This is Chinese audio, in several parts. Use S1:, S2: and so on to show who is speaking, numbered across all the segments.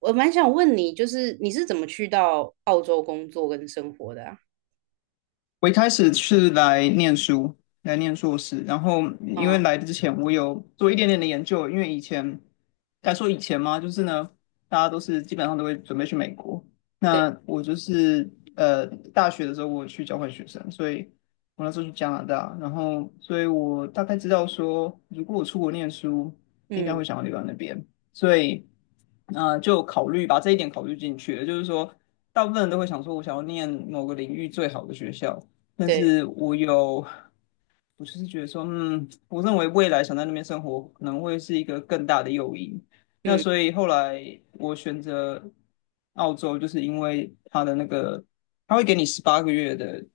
S1: 我蛮想问你，就是你是怎么去到澳洲工作跟生活的啊。
S2: 我一开始是来念书，来念硕士，然后因
S1: 嗯。
S2: 为来之前我有做一点点的研究，因为以前该说以前嘛，就是呢，大家基本上都会准备去美国，
S1: 对。
S2: 那我就是大学的时候我去交换学生，所以我那时候去加拿大，然后所以我大概知道说，如果我出国念书，应该会
S1: 嗯。
S2: 想要留在那边，所以就考虑把这一点考虑进去了，就是说。大部分人都会想说，我想要念某个领域最好的学校，但
S1: 对。
S2: 是我有，我就是觉得说，嗯，我认为未来想在那边生活可能会是一个更大的诱因。那
S1: 嗯。
S2: 所以后来我选择澳洲，就是因为它的那个，他会给你十八个月的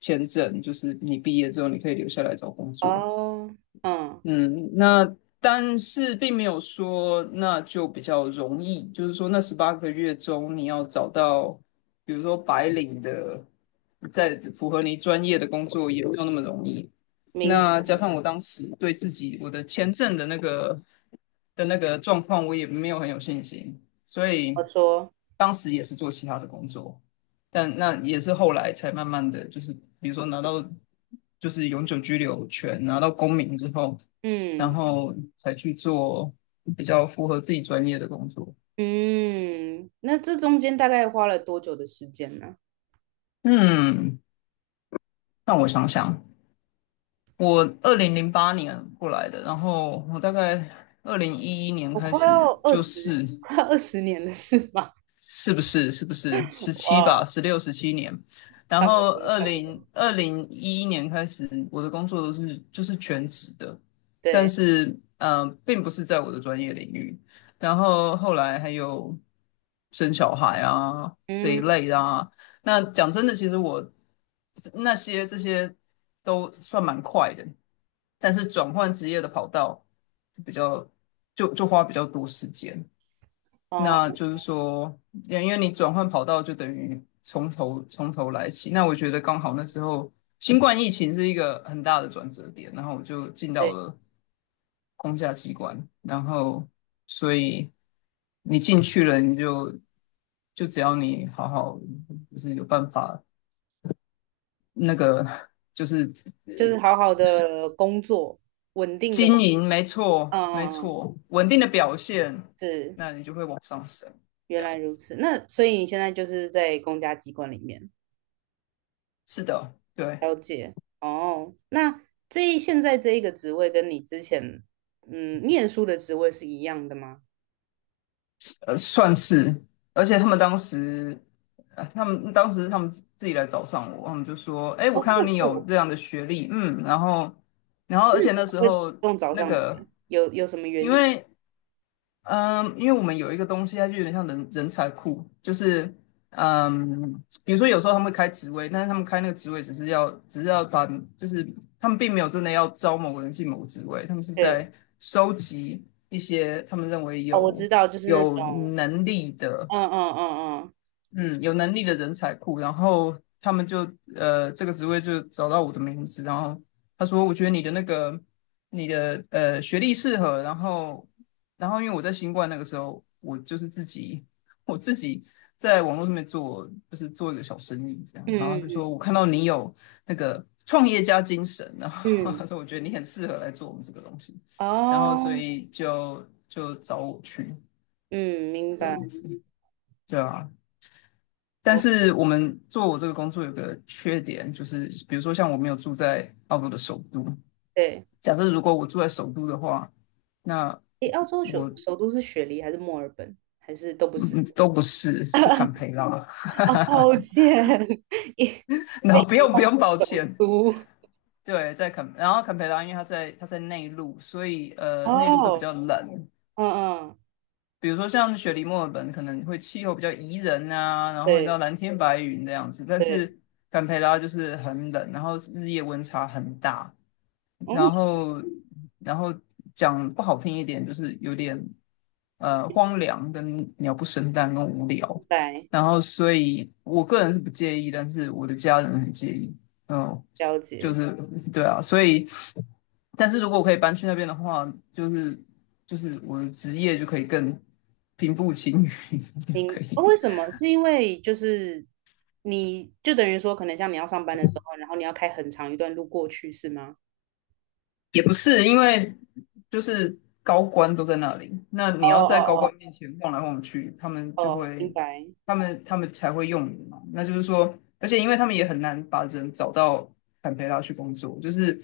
S2: 签证，就是你毕业之后你可以留下来找工作。
S1: 哦。嗯。
S2: 嗯，那但是并没有说那就比较容易，就是说那十八个月中你要找到，比如说白领的，在符合你专业的工作也没有那么容易。
S1: 明，
S2: 那加上我当时对自己我的签证的那个状况，我也没有很有信心，所
S1: 我
S2: 以
S1: 说。
S2: 当时也是做其他的工作，但那也是后来才慢慢的就是，比如说拿到就是永久居留权，拿到公民之后。然
S1: 嗯
S2: 后才去做比较符合自己专业的工作。
S1: 嗯。那这中间大概花了多久的时间呢？
S2: 嗯，让我想想，我2008年过来的，然后我大概二零一一年
S1: 我
S2: 开
S1: 快
S2: 始
S1: 要二十，快要二十年了，是吗？
S2: 是不是？十 七
S1: 哇
S2: 吧？
S1: 哦。
S2: 16、17年，然
S1: 差不
S2: 后
S1: 多，
S2: 二
S1: 差不
S2: 零
S1: 多。
S2: 二零一一年开始，我的工作都是就是全职的，但
S1: 对。
S2: 是并不是在我的专业领域。然后后来还有生小孩啊这一
S1: 嗯。
S2: 类的啊。那讲真的，其实我这些都算蛮快的，但是转换职业的跑道就比较就花比较多时间。
S1: 哦。
S2: 那就是说，因为你转换跑道就等于从头来起。那我觉得刚好那时候新冠疫情是一个很大的转折点，然后我就进到
S1: 对。
S2: 了公家机关，然后所以你进去了，你就只要你好好就是有办法那个就是呃
S1: 就是好好的工作，稳定的工。
S2: 经营，没错
S1: 嗯
S2: 没
S1: 嗯。嗯。
S2: 错，稳定的表现，
S1: 是。
S2: 那你就会往上升，
S1: 原
S2: 这样
S1: 来如
S2: 子。
S1: 此，那所以你现在就是在公家机关里面。
S2: 是的，对。
S1: 了解哦。那现在这一个职位跟你之前念书的职位是一样的吗？
S2: 呃，算是，而且他们当时，呃，他们当时他们自己来找上我，他们就说："哎，我
S1: 哦，这
S2: 看到
S1: 么
S2: 你有
S1: 酷。
S2: 这样的学历，嗯，然后，然后，
S1: 那
S2: 而且
S1: 什么
S2: 那时
S1: 会主
S2: 候
S1: 动找
S2: 那
S1: 上你啊？
S2: 个，
S1: 有什么
S2: 因
S1: 原因？
S2: 为，嗯，因为我们有一个东西，它就有点像人才库，就是，嗯，比如说有时候他们会开职位，但是他们开那个职位只是要把，就是他们并没有真的要招某个人进某个职位，他们是
S1: 对。
S2: 在收集一些他们认为
S1: 哦，我知道，就是那
S2: 有
S1: 种。
S2: 能力的。"
S1: 嗯嗯嗯嗯
S2: 嗯，有能力的人才库，然后他们就这个职位就找到我的名字，然后他说我觉得你的那个你的学历适合，然后然后因为我在新冠那个时候，我就是自己 我自己在网络上面做，就是做一个小生意这样，然后就说
S1: 嗯
S2: 我看到你有那个创业家精神，然后
S1: 嗯嗯。
S2: 他说我觉得你很适合来做我们这个东西，然后所
S1: 哦。
S2: 以就找我去
S1: 嗯。明
S2: 这
S1: 白。
S2: 样子，对啊，但
S1: 我
S2: 是我们做我这个工作有个缺点，就是比如说像我没有住在澳洲的首都，
S1: 对。
S2: 假设如果我住在首都的话，那
S1: 诶，澳洲
S2: 我
S1: 首都是雪梨还是墨尔本，还是都不是？
S2: 嗯都不是， 是坎培拉，
S1: 哦，抱歉。
S2: 然后不用抱
S1: 首
S2: 歉，
S1: 都
S2: 对，在坎，然后坎培拉因为它在内陆，所以内陆都比
S1: 哦。
S2: 较冷，
S1: 嗯嗯。
S2: 比如说像雪梨墨尔本可能会气候比较宜人啊，然后你知道
S1: 对
S2: 蓝天白云这样子，但
S1: 对。
S2: 是坎培拉就是很冷，然后日夜温差很大。
S1: 嗯。
S2: 然后然后讲不好听一点，就是有点荒凉跟鸟不生蛋跟无聊。
S1: 明白。
S2: 然后所以我个人是不介意，但是我的家人很介意。嗯，
S1: 了
S2: 就
S1: 解。
S2: 是对啊，所以但是如果我可以搬去那边的话，就是就是我的职业就可以更平步青云，就可
S1: 哦，
S2: 以。
S1: 为什么？是因为就是你就等于说，可能像你要上班的时候，然后你要开很长一段路过去，是吗？
S2: 也不是，因为就是高官都在那里，那
S1: 哦
S2: 你要在高官
S1: 哦。
S2: 面前晃来晃去，他们
S1: 哦
S2: 就
S1: 哦。明
S2: 会，
S1: 白。
S2: 他们才会用你嘛。那就是说，而且因为他们也很难把人找到坎培拉去工作，就是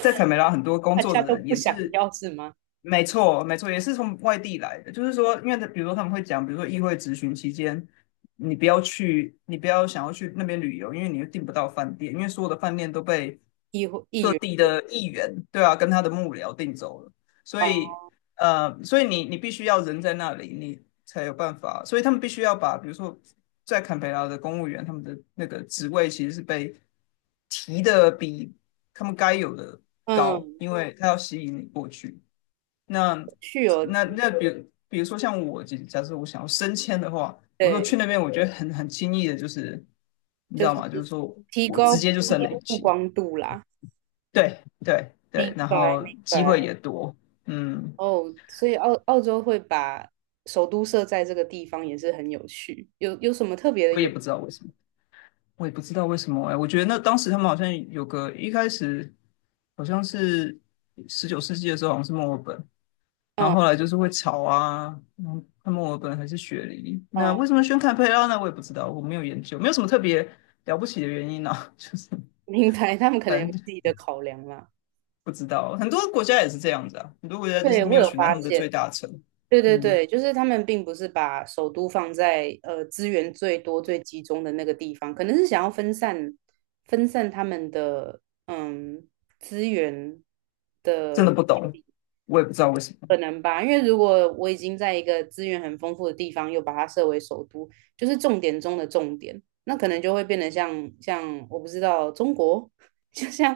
S2: 在坎培拉很多工
S1: 大
S2: 作
S1: 家
S2: 的
S1: 都
S2: 人
S1: 不
S2: 也
S1: 想
S2: 是，
S1: 要是吗？
S2: 没错没错，也是从外地来的。就是说，因为他比如说他们会讲，比如说议会质询期间。你不要去，你不要想要去那边旅游，因为你又订不到饭店，因为所有的饭店都被
S1: 议会议
S2: 各
S1: 员。
S2: 地的议员，对啊，跟他的幕僚定走了，所以，
S1: 哦。
S2: 所以你你必须要人在那里，你才有办法，所以他们必须要把，比如说在坎培拉的公务员，他们的那个职位其实是被提的比他们该有的高，
S1: 嗯。
S2: 因为他要吸引你过去。那
S1: 去哦。
S2: 那比如说像我，假设我想要升迁的话，我说去
S1: 对，
S2: 那边，我觉得很轻易的，就是你知
S1: 就
S2: 道
S1: 是
S2: 吗？就是说
S1: 提
S2: 我
S1: 高
S2: 直
S1: 自
S2: 接就升
S1: 己
S2: 了一
S1: 的曝
S2: 级。
S1: 光度啦。
S2: 对对对，
S1: 明
S2: 然
S1: 白
S2: 后
S1: 明
S2: 机会
S1: 白。
S2: 也多，嗯，
S1: 哦，所以澳洲会把首都设在这个地方也是很有趣。有什么特别的
S2: 我也不知道为什么，我也不知道为什么哎，我觉得那当时他们好像有个一开始好像是19世纪的时候，好像是墨尔本，然
S1: 嗯
S2: 后后来就是会吵啊，嗯，看墨尔本还是雪梨，那
S1: 嗯。
S2: 为什么选堪培拉呢？我也不知道，我没有研究，没有什么特别了不起的原因啊，就是
S1: 明白，他们可能有
S2: 反
S1: 自
S2: 正
S1: 己的考量啦。
S2: 不知道，很多国家也是这样子啊，很多国家就是
S1: 对，
S2: 没
S1: 我
S2: 有
S1: 有
S2: 选在他
S1: 发
S2: 们的
S1: 现。
S2: 最大城，
S1: 对对
S2: 嗯，
S1: 对，就是他们并不是把首都放在资源最多、最集中的那个地方，可能是想要分散他们的资源
S2: 真的
S1: 的。
S2: 不懂，我也不知道为什么，
S1: 可能吧，因为如果我已经在一个资源很丰富的地方，又把它设为首都，就是重点中的重点，那可能就会变得像我不知道中国。就像。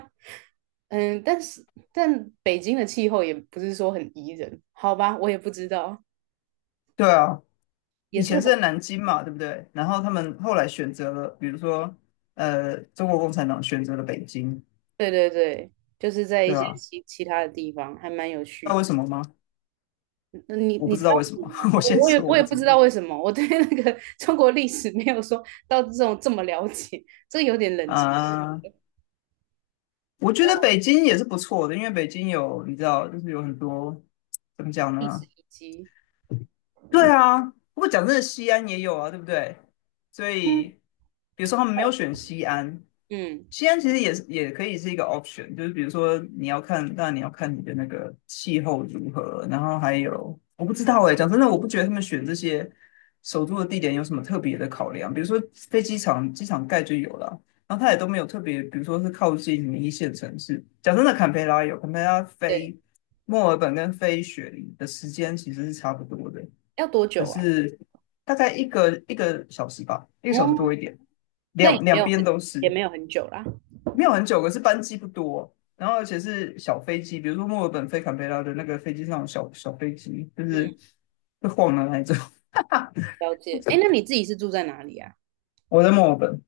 S1: 嗯。但是北京的气候也不是说很宜人，好吧，我也不知道。
S2: 对啊。
S1: 也
S2: 以
S1: 是
S2: 前
S1: 很。
S2: 是在南京嘛，对不对？然后他们后来选择了，比如说，呃，中国共产党选择了北京，
S1: 对对对，就是在一
S2: 对
S1: 些
S2: 吧？
S1: 其他的地方还蛮有
S2: 知
S1: 趣
S2: 道
S1: 的。
S2: 为什么吗？
S1: 嗯，
S2: 我不
S1: 你知
S2: 知道
S1: 道
S2: 为
S1: 为
S2: 什
S1: 什
S2: 么，
S1: 么吗？
S2: 我先
S1: 我也
S2: 说我不
S1: 也不
S2: 知
S1: 知
S2: 道
S1: 道为什么。我对那个 中国历史没有说到这种这么了解。这有点冷知识。
S2: 啊。我觉得北京也是不错的，因为北京有你知道，就是有很多怎么讲
S1: 一直
S2: 呢？
S1: 以及。
S2: 对啊，不过讲真的，西安也有啊，对不对？所以，
S1: 嗯。
S2: 比如说他们没有
S1: 哦。
S2: 选西安，
S1: 嗯。
S2: 西安其实也可以是一个 option,就是比如说你要看，当然你要看你的那个气候如何，然后还有我不知道哎、讲真的，我不觉得他们选这些首都的地点有什么特别的考量，比如说飞机场，机场盖就有了，然后它也都没有特别，比如说是靠近一线城市。讲真的，坎培拉有，坎培拉
S1: 对。
S2: 飞墨尔本跟飞雪梨的时间其实是差不多的。
S1: 要多
S2: 可
S1: 久啊？
S2: 是大概一个小时吧，一个小时多
S1: 嗯。
S2: 一点，
S1: 那也
S2: 两
S1: 没
S2: 两
S1: 有
S2: 边
S1: 很
S2: 都
S1: 也
S2: 是，
S1: 没有很久啦。
S2: 没有很久，可是班机不多，然后而且是小飞机，比如说墨尔本飞坎培拉的那个飞机上有小飞机，就
S1: 嗯。
S2: 是会晃的那一种。
S1: 了解。哎，那你自己是住在哪里啊？
S2: 我在墨尔本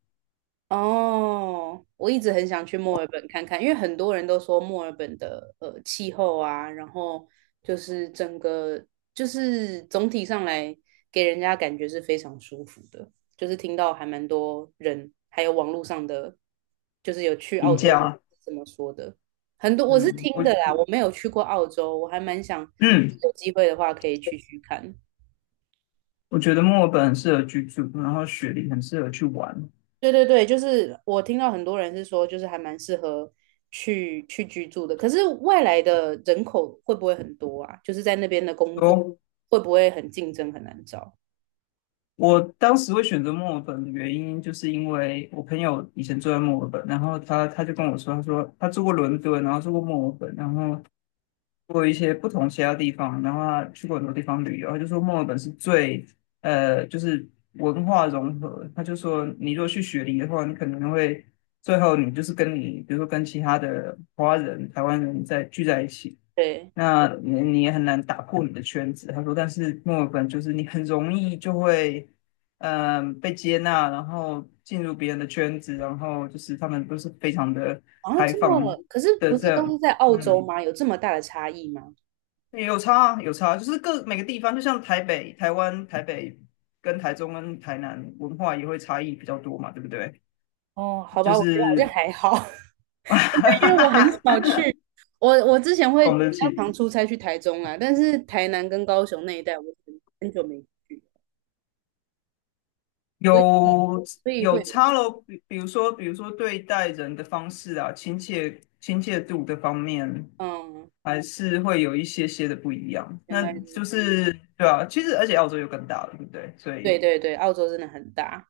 S1: 哦，我一直很想去墨尔本看看，因为很多人都说墨尔本的气候啊，然后就是整个就是总体上来给人家感觉是非常舒服的。就是听到还蛮多人，还有网络上的，就是有去
S2: 廉
S1: 澳洲的
S2: 家？
S1: 这么说的。很多我是
S2: 嗯，
S1: 听
S2: 我
S1: 的啦，我没有去过澳洲，我还蛮想
S2: 嗯，
S1: 有机会的话可以去看。
S2: 我觉得墨尔本很适合居住，然后雪梨很适合去玩。
S1: 对对对，就是我听到很多人是说，就是还蛮适合去居住的。可是外来的人口会不会很多啊？就是在那边的工作
S2: 哦，
S1: 会不会很竞争，很难找？
S2: 我当时会选择墨尔本的原因，就是因为我朋友以前住在墨尔本，然后他就跟我说，他说他住过伦敦，然后住过墨尔本，然后住过一些不同其他地方，然后他去过很多地方旅游，他就说墨尔本是最就是文化融合，他就说你如果去雪梨的话，你可能会最后你就是跟你比如说跟其他的华人、台湾人在聚在一起。
S1: 对。
S2: 那你也很难打破你的圈子。他说，但是墨尔本就是你很容易就会，被接纳，然后进入别人的圈子，然后就是他们都是非常的
S1: 然后
S2: 开
S1: 这
S2: 放
S1: 么，可是
S2: 的
S1: 不
S2: 这
S1: 是都
S2: 样，
S1: 是在澳洲
S2: 嗯，
S1: 吗？有这么大的差异吗？
S2: 也有差啊，有差，就是各每个地方，就像台北、台湾、台北跟台中跟台南文化也会差异比较多嘛，对不对？
S1: 哦，好
S2: 就
S1: 吧，我觉得好像
S2: 是
S1: 还好。对因为 我很少去。我之前会
S2: 我
S1: 比
S2: 们的
S1: 较
S2: 起。
S1: 常出差去台中啊，但是台南跟高雄那一带我很久没去。所以
S2: 有有
S1: 会。
S2: 差咯，比如说，比如说对待人的方式啊，亲切度的方面，
S1: 嗯。
S2: 还是会有一些些的不一样。
S1: 原
S2: 那
S1: 来
S2: 就是对啊，其实而且澳洲又更大了，对不对？所
S1: 对
S2: 以
S1: 对对，澳洲真的很大。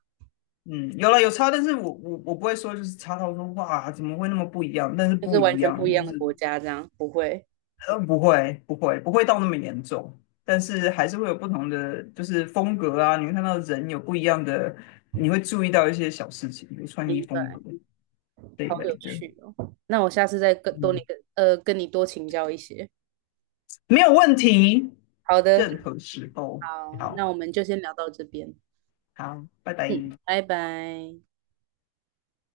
S2: 嗯，有差，但是我不会说就是差到说哇怎么会那么不一样，但是
S1: 就是
S2: 不一
S1: 完全
S2: 样
S1: 不一
S2: 就
S1: 样的
S2: 是
S1: 国家，这样不会。
S2: 不会不会不会到那么严重。但是还是会有不同的，就是风格啊，你会看到人有不一样的，你会注意到一些小事情，比如穿衣
S1: 明
S2: 风
S1: 白。
S2: 格。这一
S1: 好
S2: 类
S1: 有
S2: 的，
S1: 趣哦。那我下次再
S2: 嗯，
S1: 跟你多请教一些。
S2: 没有问题，
S1: 好的。
S2: 任何时候，
S1: 好，
S2: 好
S1: 那我们就先聊到这边。
S2: 好，拜
S1: 嗯，
S2: 拜。
S1: 拜拜。